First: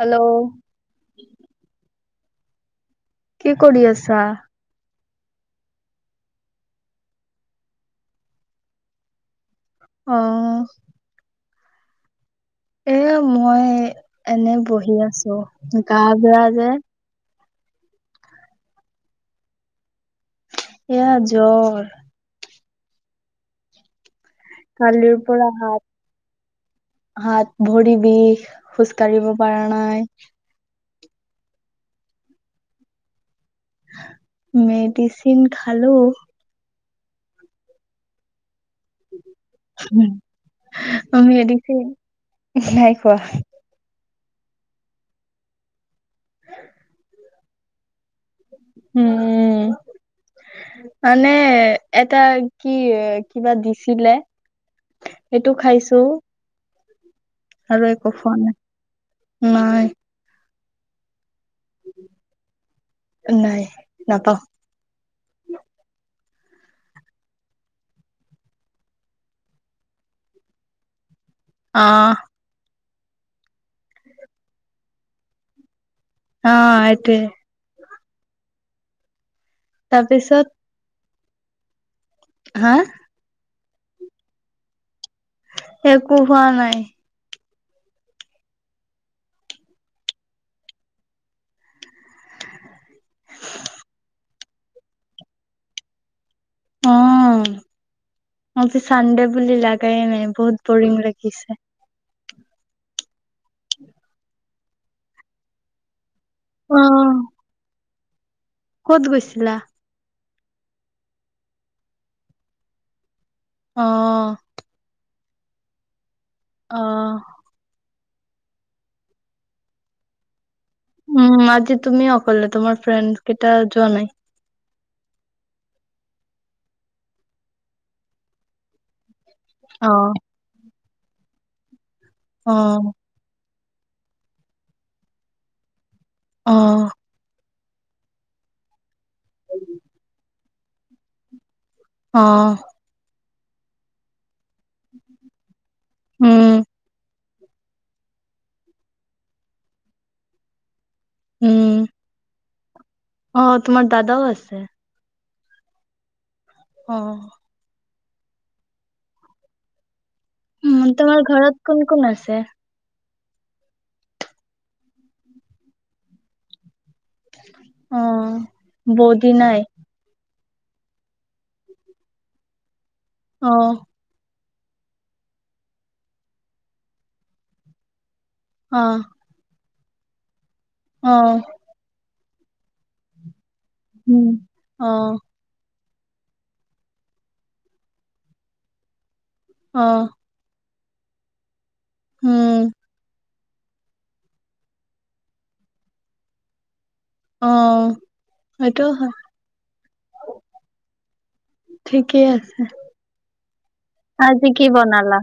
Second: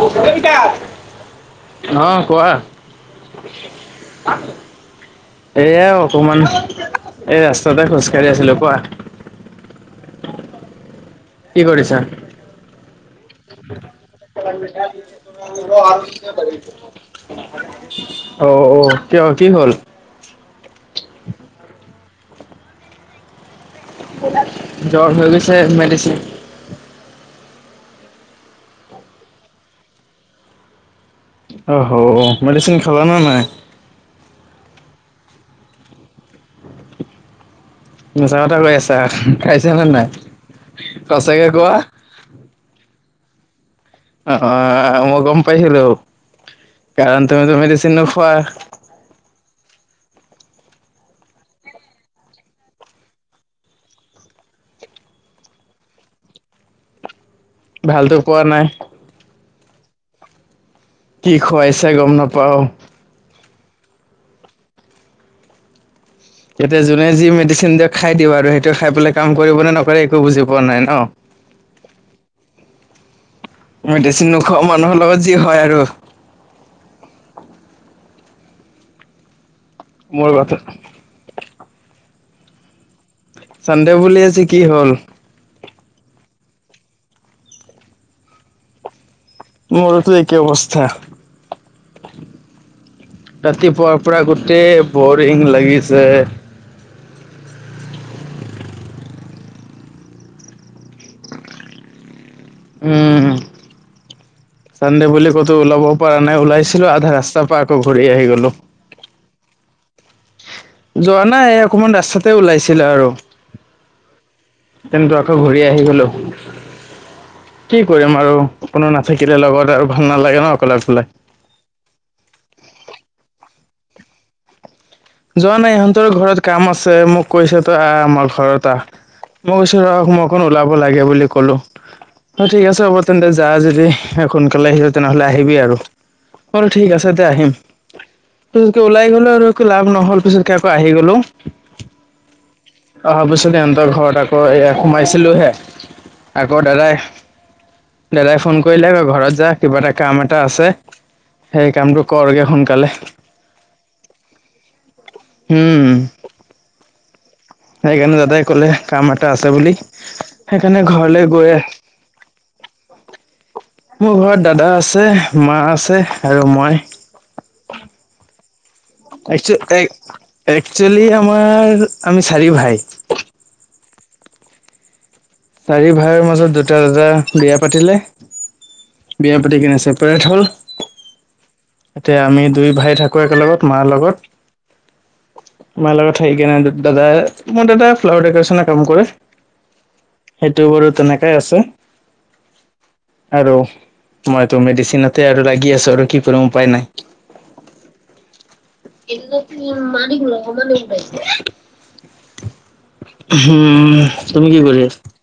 Hello অহ কোৱা কি কৰি আছা এয়া অকমান এই ৰাস্তাতে খোজকাঢ়ি আছিলো কোৱা অ । কি কৰিছা এয়া আৰ প গা অহ বেয়া যে অ কিয় কি হ'ল এয়া জ্বৰ কালিৰ জ্বৰ হৈ পৰা গৈছে হাত মেডিচিন হাত ভৰি বিষ খোজ কাঢ়িব পৰা নাই অহ, ' হ', মেডিচিন খালা নে নাই? মেডিচিন খালো। মিছা কথা কৈ আছা। খাইছা, খাইছা নে নাই সচাকে কোৱা? বাহ', অ', - অ', মই গম পাইছিলো, কাৰণ তুমিটো মেডচিন নো, উম [unintelligible] মানে এটা কি কিবা দিছিলে, সেইটো খাইছো। আৰু একো ভালতো খোৱা পোৱা নাই? নাই। কি খুৱাইছে গম নাপাও, নাই নাপাওঁ, ইয়াতে যোনে যি মেডিচিন দিয়ক খাই দিব আৰু সেইটো খাই পেলাই কাম কৰিব নে নকৰে একো বুজি পোৱা নাই ন',? আহ', মেডিচিন নোখোৱা মানুহৰ লগত যি হয় আৰু, অ ', এইটোৱে, মোৰ তাৰপিছত বাটত, হা', চানডে বুলি আজি কি হ'ল, একো হোৱা নাই। মোৰতো একেই অৱস্থা ৰাতিপুৱাৰ পৰা গোটেই বৰিং লাগিছে। অ আজি চানডে বুলি লাগাই নাই, বহুত বৰিং লাগিছে। উম', চানডে বুলি ক'তো ওলাব পাৰা নাই ওলাইছিলো অ', আধা ৰাস্তাৰ পা আকৌ ঘূৰি আহি গ'লো। ক'ত গৈছিলা? যোৱা নাই অকমান ৰাস্তাতে ওলাইছিলে আৰু অহ কিন্তু ঘূৰি আহি গ'লোঁ। অহ কৰিম আৰু কোনো নাথাকিলে লগত, আৰু ভাল নালাগে ন। অকলে অকলে উম', আজি তুমি অকলে, তোমাৰ ফ্ৰেন্ডছ কেইটা যোৱা নাই? যোৱা নাই ইহঁতৰ ঘৰত কাম আছে, মোক কৈছে তই আহ', আমাৰ ঘৰত আহ মই কৈছো অ ৰ', মই অকণ ওলাব লাগে বুলি ক'লো হয়', অ ঠিক আছে হ'ব তেন্তে যা', যদি সোনকালে আহিলো তেনেহ'লে আহিবি আৰু, অ', ঠিক আছে তে, আহিম এনকে ওলাই গ'লে আৰু একো লাভ নহ'ল পিছত কে আকৌ আহি গ'লো। অহ তাৰপিছত সিহঁৰ ঘৰ এ সোমাইছিলো হে, উম আকৌ দাদাই দাদাই ফোন কৰিলে ব ঘৰত যা কিবা এটা কাম এটা আছে। উম সেই কামটো কৰা শুকালে কালে। অ' তোমাৰ দাদাও আছে। উম অহ সেইকাৰণে দাদাই কলে কাম এটা আছে বুলি। সেইকাৰণে উম' তোমাৰ ঘৰলৈ গৈ ঘৰত কোন-কোন আছে? মোৰ ঘৰত দাদা আছে, মা আছে আৰু মই। অহ বৌ'টো নাই। একচুৱেলি একচুৱেলি আমাৰ আমি চাৰি ভাই আহ চাৰি ভাইৰ মাজত দুটা দাদা বিয়া পাতিলে। অ বিয়া পাতি কিনে আছে। ত [unintelligible] হ'ল। অ', এতিয়া আমি দুই ভাই থাকোঁ একেলগত। উম, আহ। মায়ে লগত থাক কে নাই দাদা মই দাদা ফ্লাৱাৰ ডেকৰেচনৰ কাম কৰে। আহ, বাৰো তেনেকাই আছে। উম', আৰু মইতো মেডিচিনতে আৰু লাগি আছো। আৰু কি কৰিম উপায় নাই। অ এইটো মানিকল [unintelligible] ম ঠিকেই আছে উম আজি তুমি কি কৰি আছা? বনালা?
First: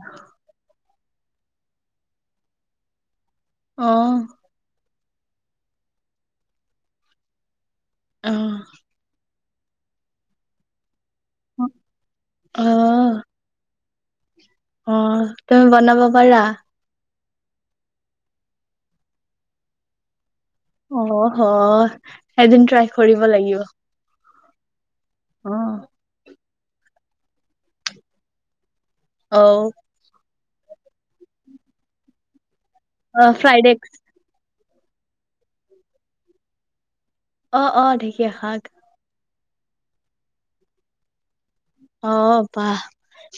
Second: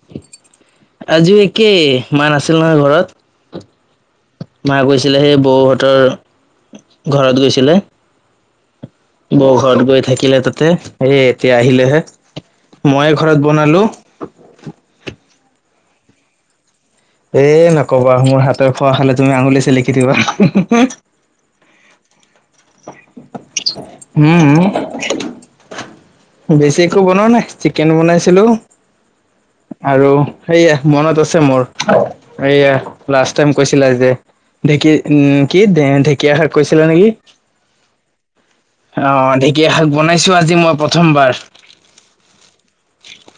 আজিও একেই মা নাছিল নহয় ঘৰত। অ', মা গৈছিলে, সেই বৌহঁতৰ ঘৰত গৈছিলে। অ', বৌ ঘৰত গৈ থাকিলে, তাতে এই এতিয়া আহিলেহে অ', মই ঘৰত বনালো, অ', তুমি বনাব পাৰা? এ নকবা মোৰ হাতৰ খোৱা হলে তুমি আঙুলি চেলিকি দিবা। অ' হ, এদিন ট্ৰাই কৰিব লাগিব। উম আহ বেছি একো বনোৱা নাই চিকেন বনাইছিলো অ', আৰু সেয়া মনত আছে মোৰ সেয়া অ', লাষ্ট টাইম ফ্ৰাইড এগ কৈছিলা যে। ঢেঁকী উ কি ঢেঁকীয়া শাক কৈছিলা নেকি অ অ ঢেকীয়া শাক । কিয়া শাক বনাইছো আজি মই প্ৰথমবাৰ অ বাহ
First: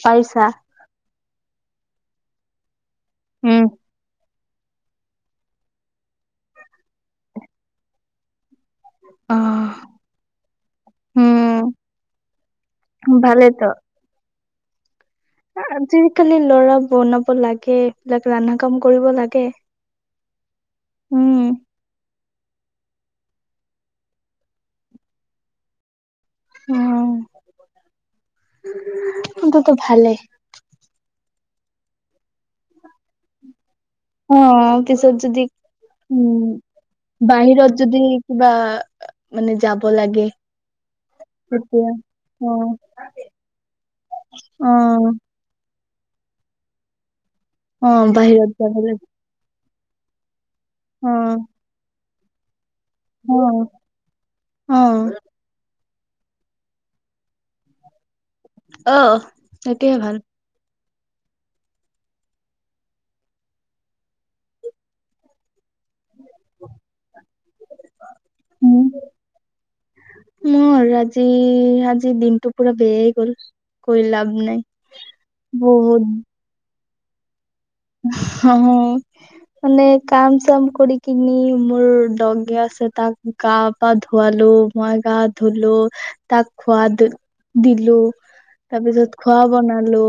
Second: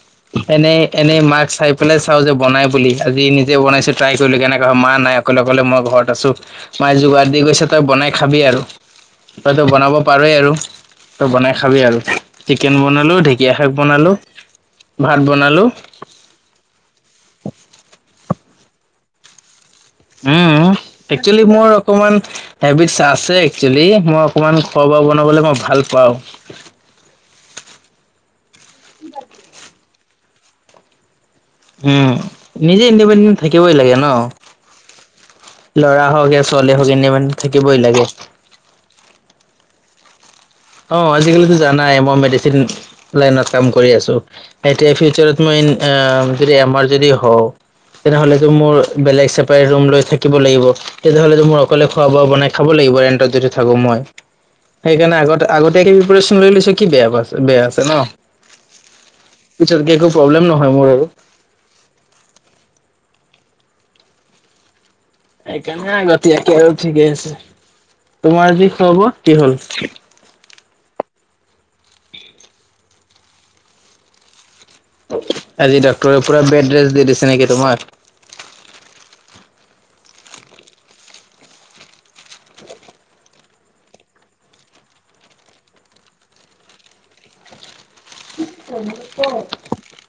পাইছা এনেই এনেই মাক চাই পেলাই চাও যে বনাই বুলি আজি নিজে উম। বনাইছো তল কেনেকৈ মা নাই অকলে অকলে মই ঘৰত আছো মে যোগাৰ দি গৈছে তই বনাই খাবি আৰু তই তো অ'। বনাব পাৰই আৰু তই উম, বনাই খাবি আৰু চিকেন বনালো ঢেকীয়া শাক বনালো ভাত বনালো যি কালি লৰা বনাব লাগে এইলাক ৰান্না কাম কৰিব লাগে। উম উম। একচুৱেলি মোৰ অকমান হেবিটছ আছে একচেলি মই অকমান খোৱা বোৱা বনাবলৈ মই ভাল পাও । কিন্ততো ভালেই । [inaudible] উম নিজে ইণ্ডিপেণ্ডেণ্ট থাকিবই লাগে ন অ', পিছত যদি ল'ৰা হওঁক উম, ছোৱালী হওক ইণ্ডিপেণ্ডেণ্ট বাহিৰত থাকিবই যদি লাগে। কিবা মানে যাব লাগে। অ আজিকালি তেতিয়া জানাই মই মেডিচিন অ', লাইনত কাম কৰি আছো এতিয়া অ', ফিউচাৰত মই এ যদি আমাৰ যদি হওক । অ', তেনেহলে বাহিৰত চোন যাব মোৰ লাগে বেলেগ ছেপেৰেট ৰুম লৈ থাকিব লাগিব তেতিয় হ'লে অ', মোৰ অকলে খোৱা ব বনাই থাব লাগিব ৰেণ্টত যদি অ', থাকো মই অ', সেইকাৰণে আগতে গ প্ৰিপ্যন লৈ লৈছো কি বে প বেয়া আছে ন অ', পিছতকে সেইটোয়ে একো ভাল। প্ৰব্লেম নহয় মোৰ আৰু [inaudible] এক কেনে আগতিযাকে আৰু ঠিকে আছে তোমাৰ যি [unintelligible] কি হ'ল মোৰ আজি আজি দিনটো পুৰা বেয়াই গল কৈ লাভ নাই আজি ডক্তৰে পোৰা বেদ ৰেষ্ট দিদিছে নেকি তোমাক? অহ মানে কাম চাম কৰি কিনি মোৰ ডগি আছে তাক গা পা ধুৱালো মই গা ধুলো তাক খোৱাদ দিলো তাৰ পিছত খোৱা বনালো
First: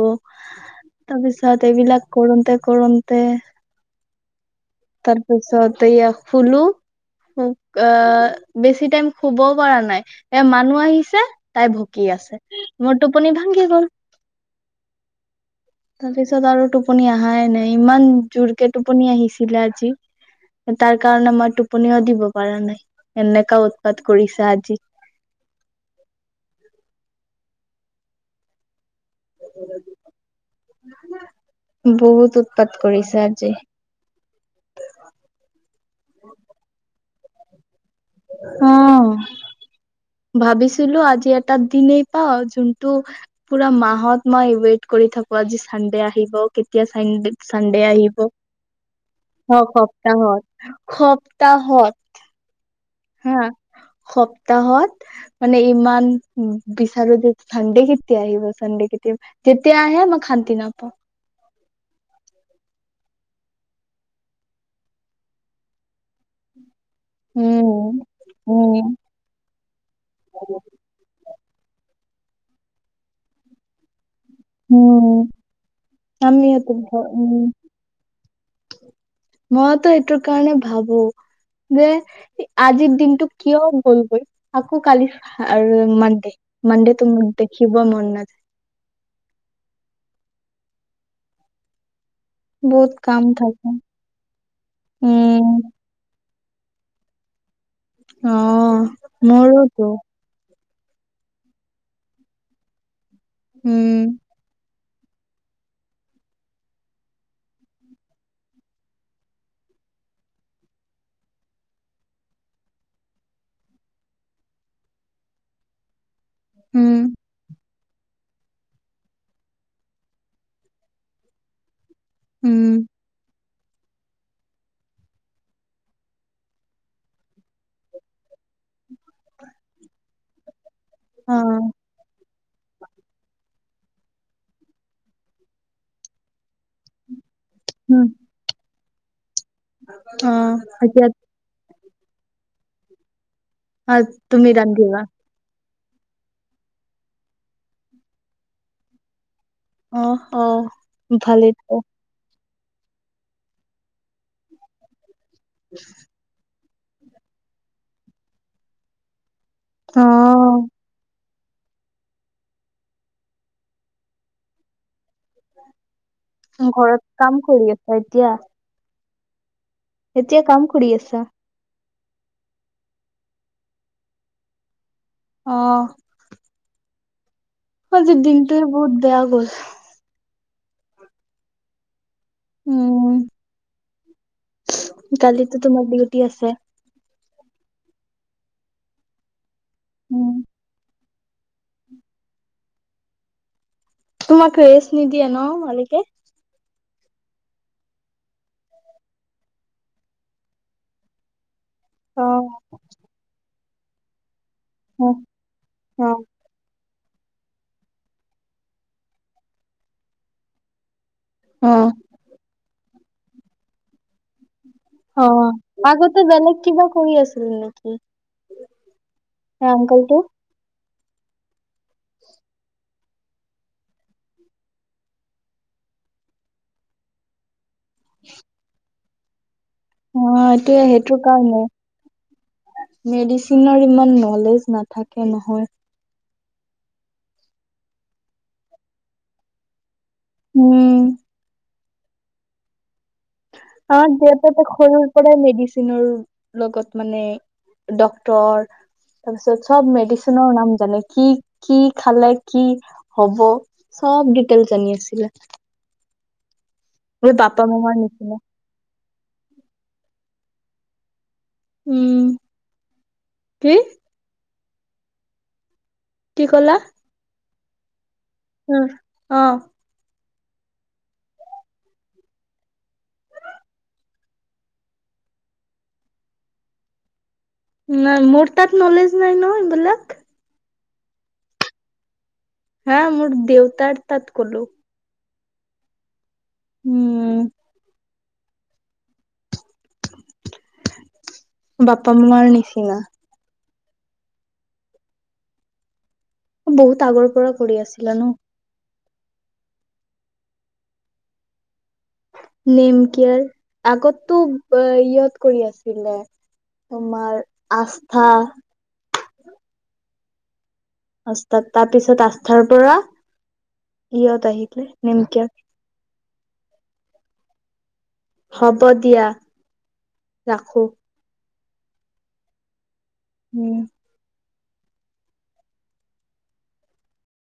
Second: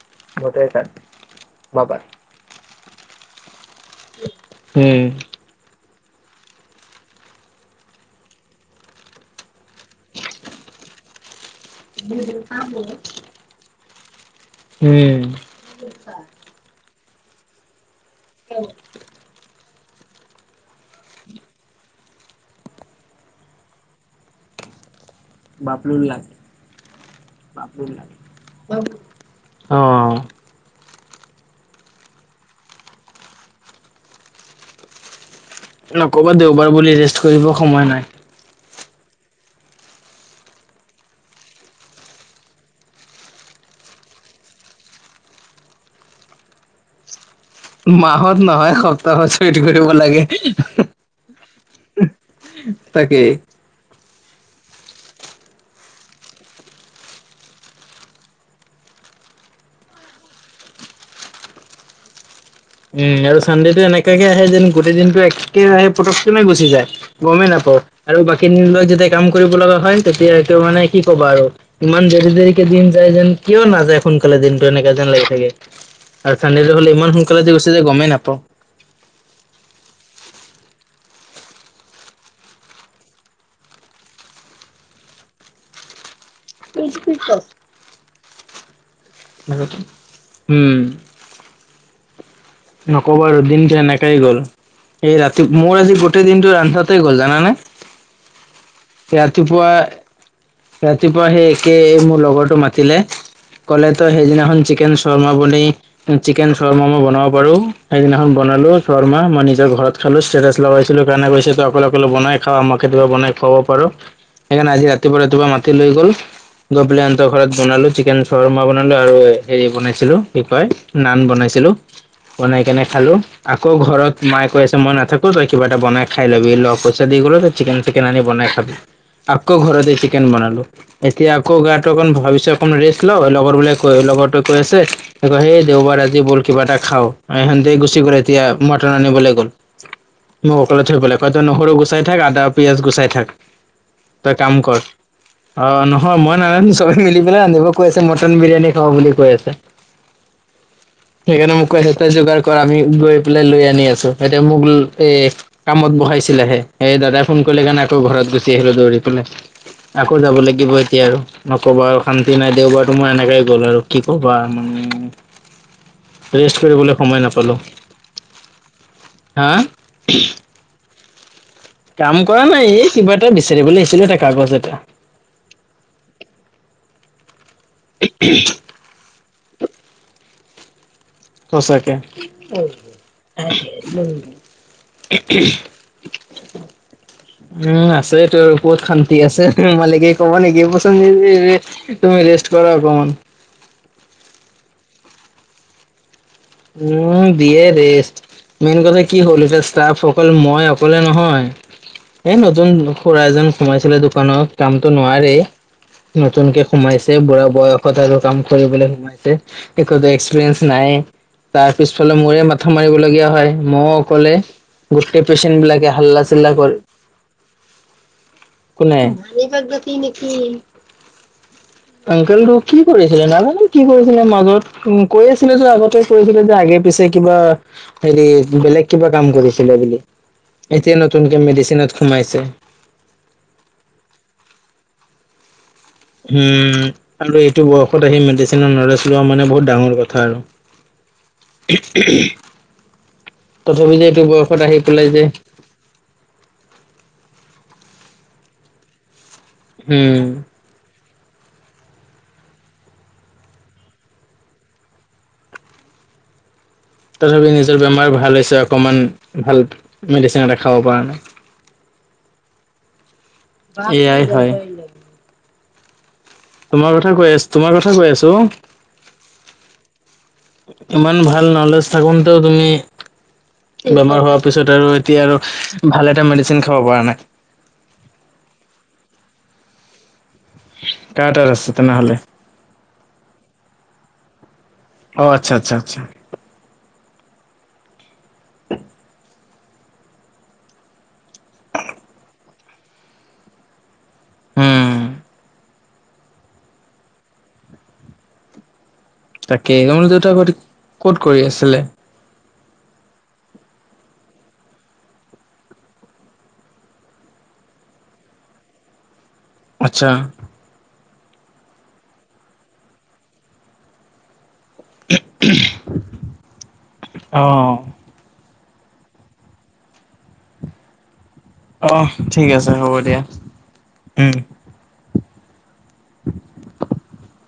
গোটেই তাত তাৰ পিছত বাবাত। এইবিলাক কৰোতে কৰতে উম, তাৰপিছত এয়া শোলো আহ বেছি টাইম শুবও পৰা নাই এ মানুহ আহিছে তাই ভুকি আছে মোৰ টোপনি ভাঙ্গি গল হম। আপুনি আহা এ নে ইমান জোৰকে টোপনি আহিছিলে আজি তাৰ কাৰণে মই টোপনিও দিব পৰা নাই এনেকা উৎপাত কৰিছে আজি বাপলু লা [unintelligible] অঁ বহুত উৎপাত কৰিছে আজি ন ক'বাত দেও বাৰ বুলি জাষ্ট থৈ আহিব সময় নাই অ ভাবিছিলো আজি এটা দিনেই পাও যোনটো পুৰা মাহত মই ৱেইট কৰি থাকো চানডে আহিব মাহত নহয় সপ্তাহত চুইত হওক কৰিব লাগে। সপ্তাহত সপ্তাহত তাকেই হা সপ্তাহত মানে ইমান বিচাৰো চানডে কেতিয়া আহিব চানডে কেতিয়া যেতিয়া আহে মই খান্তি নাপাওঁ। উম আৰু চানডেটো এনেকুৱাকে আহে যেন গোটেই দিনটো একেৰাহে পতককনে গুচি যায়। গমেই উম নাপাও আৰু বাকী দিনবোৰত উম যেতিয়া কাম কৰিব লগা হয় তেতিয়াটো মানে কি ক'ব আৰু ইমান দে কেইদিন যায় যেন কিয় নাযায়? সোনকালে দিনতটো এনেকা যেন উম লাগি থাকে আৰু আমিওতো চানডেটো হ'লে ইমান ভ- উম সো যে গমেই নাপাওঁ মইতো সেইটোৰ কাৰণে ভাবো যে আজিৰ দিনটো কিয় গ'লগৈ আকৌ কালি আৰু এ মান দে মনডেটো মোৰ দেখিব মন নাজ উম বহুত কাম নকব আৰু থাকে দিনটো এনেকে গ'ল এই ৰাতি উম মোৰ আজি গোটেই দিন। ৰান্ধাতে গ'ল জানানে । অ মোৰোতো ৰাতিপুৱা সেই একে মোৰ লগৰটো মাতিলে। ক'লে উম তো সেইদিনাখন চিকেন শৰ্মা বন চিকেন শৰ্মা মই বনাব পাৰোঁ সেইদিনাখন বনালো শৰ্মা মই নিজৰ ঘৰত খালো ষ্টেটাছ লগাইছিলো কাৰণে কৈছে তো অকলে অকলে বনাই খা আমাক কেতিয়াবা বনাই খুৱাব পাৰো। সেইকাৰণে আজি ৰাতিপুৱা ৰাতিপুৱা মাতি লৈ গ'ল। গৈ উম পেলাই সিহঁত ঘৰত বনালো। চিকেন শৰ্মা বনালো আৰু হেৰি বনাইছিলোঁ পিপাৰ নান বনাইছিলোঁ। বনাই কেনে উম খালো। আকৌ ঘৰত মায় কৈ আছে মই নাথাকোঁ তই কিবা এ বনাই খাই ল'বি লগ পইচা দি গ'ল তই চিকেন চিকেন আনি বনাই খাবি। আকৌ ঘৰ দেখি। চিকেন বনালোঁ। এতিয়া অ আকৌ গাটো অকণ ভাবিছোঁ অকণ ৰেষ্ট লওঁ লগৰ বিলাক। কৈ লগৰতে কৈ আছে সেই দেওবাৰ আজি বল কিবা এটা খাওঁ। অ সেতে গুচি উম গ এতিয়া ম সিহঁতক আনিবলৈ গ'ল। অ মোক অকলে থৈ এতিয়া গ'ল এয়া পাত নকৰো কৈছোঁ। গুচাই থাক আদা, পিয়াঁজ গুচাই থাক। অঁ তুমি ৰান্ধিবা । অঁ নহয় মই নাজানো চবে মিলি পেলাই ৰান্ধিব কৈ আছে মটন বিৰিয়ানী খাও বুলি কৈ আছে । অ', অ'। ভালেই সেইকাৰণে তে মোক কৈ অ', আছে তই যোগাৰ। কৰ আমি গৈ পেলাই লৈ আনি আছোঁ এতিয়া মোকলৈ এই। কামত বহাইছিলেহে। এই দাদাই ফোন কৰিলে কাৰণে আকৌ ঘৰত গুচি আহিলো দৌৰি পেলাই। আকৌ যাব লাগিব এতিয়া আৰু নকবা আৰু শান্তি নাই দেওবাৰ তো মই এনেকাই গ'ল আৰু কি কবা মানে। ৰেষ্ট কৰিবলৈ সময় ঘৰত কাম নাপালো কৰি আছ এতিয়া। হা। এতিয়া কাম কৰি আছে, তাৰ। কাম কৰা নাই এই কিবা এটা বিচাৰিবলৈ আহিছিলোঁ এটা কাগজ এটা। অঁ। আজি দিনটোৱে বহুত বেয়া গ'ল। সচাকে, উম, [unintelligible] কালিতো তোমাৰ ডিউটি আছে। উম আছেটো কত শান্তি আছে। উমালিকে উম, ক'ব নেকি পচন্দ। তুমি ৰেষ্ট কৰা অকমান। তোমাক ৰেষ্ট নিদিয়ে ন মালিকে? উম দিয়ে ৰেষ্ট মেইন কথা কি হ'ল এতিয়া ষ্টাফ অকল মই অকলে নহয়। এ অ', নতুন খুৰা এজন সোমাইছিলে দোকানত। কামতো অ', নোৱাৰে অ', নতুনকে সোমাইছে, বুঢ়া বয়সত আৰু কাম কৰিবলে সোমাইছে একো এক্সপিৰিয়েঞ্চ নাই। তাৰ অ', পিছফালে মোৰে মাথা মাৰি। লগীয়া হয় মই। অঁ হাল্লা আগতে চিল্লা বেলেগ কৰে কিবা কৰি আছিল নেকি? একো নাই। কেবা সেই পগতি আংকলটো? নেকি? অংকলটো কি কৰিছিলে নাজানো কি কৰিছিলে মাজত উ কৈ আছিলে তো আগতে কৈছিলে যে আগে পিছে কিবা হেৰি বেলেগ কিবা কাম কৰিছে অ এইটোয়ে সেইটো কাৰণে মেডিচিনত সোমাইছে মেডিচিনৰ ইমান নলেজ নাথাকে নহয়। উম আৰু এইটো বয়সত আহি মেডিচিনৰ নলেজ লোৱা মানে বহুত ডাঙৰ কথা থ আৰু। উম। [unintelligible] অ যে এইটো দেউতা বয়সত তাক আহি সৰুৰ পেলাই যে পৰাই মেডিচিনৰ লগত মানে ডক্টৰ তাৰপিছত চব উম মেডিচিনৰ নাম জানে। কি কি খালে কি হব চব ডিটেইল জানিছিলে। তথাপি নিজৰ বেমাৰ ভাল হৈছে অকমান ভাল মেডিচিন এটা খাব পৰা নাই। উম কি এয়াই হয়। [inaudible] কি ক'লা তোমাৰ কথা কৈ আছো তোমাৰ কথা ক আছ উম অহ। ইমান ভাল নলেজ থাকোতে তুমি বেমাৰ হোৱাৰ পিছত আৰু এতিয়া আৰু ভাল এটা মেডিচিন খাব পৰা নাই। নাই মোৰ তাত নলেজ নাই ন এইবিলাক। কাৰ তাত আছে তেনেহলে? হা মোৰ দেউতাৰ তাত কলো। অ আচ্ছা আচ্ছা আচ্ছা। উম বাপা মাৰ নিচিনা। উম বহুত আগৰ পৰা কৰি আছিলা ন। তাকে তোমালোকৰ দেউত আগতে ক'ত কৰি আছিলে? নেমকিয়াৰ আগতো ইয়াত কৰি আছিলে তোমাৰ আস্থা। আচ্ছা। আস্থাত তাৰ পিছত আস্থাৰ পৰা ইহঁত আহিল। কি নেমকেয়াৰ। অহ। হব দিয়া ৰাখো। অ ঠিক আছে হ'ব দিয় দিয়া উম উম। [inaudible]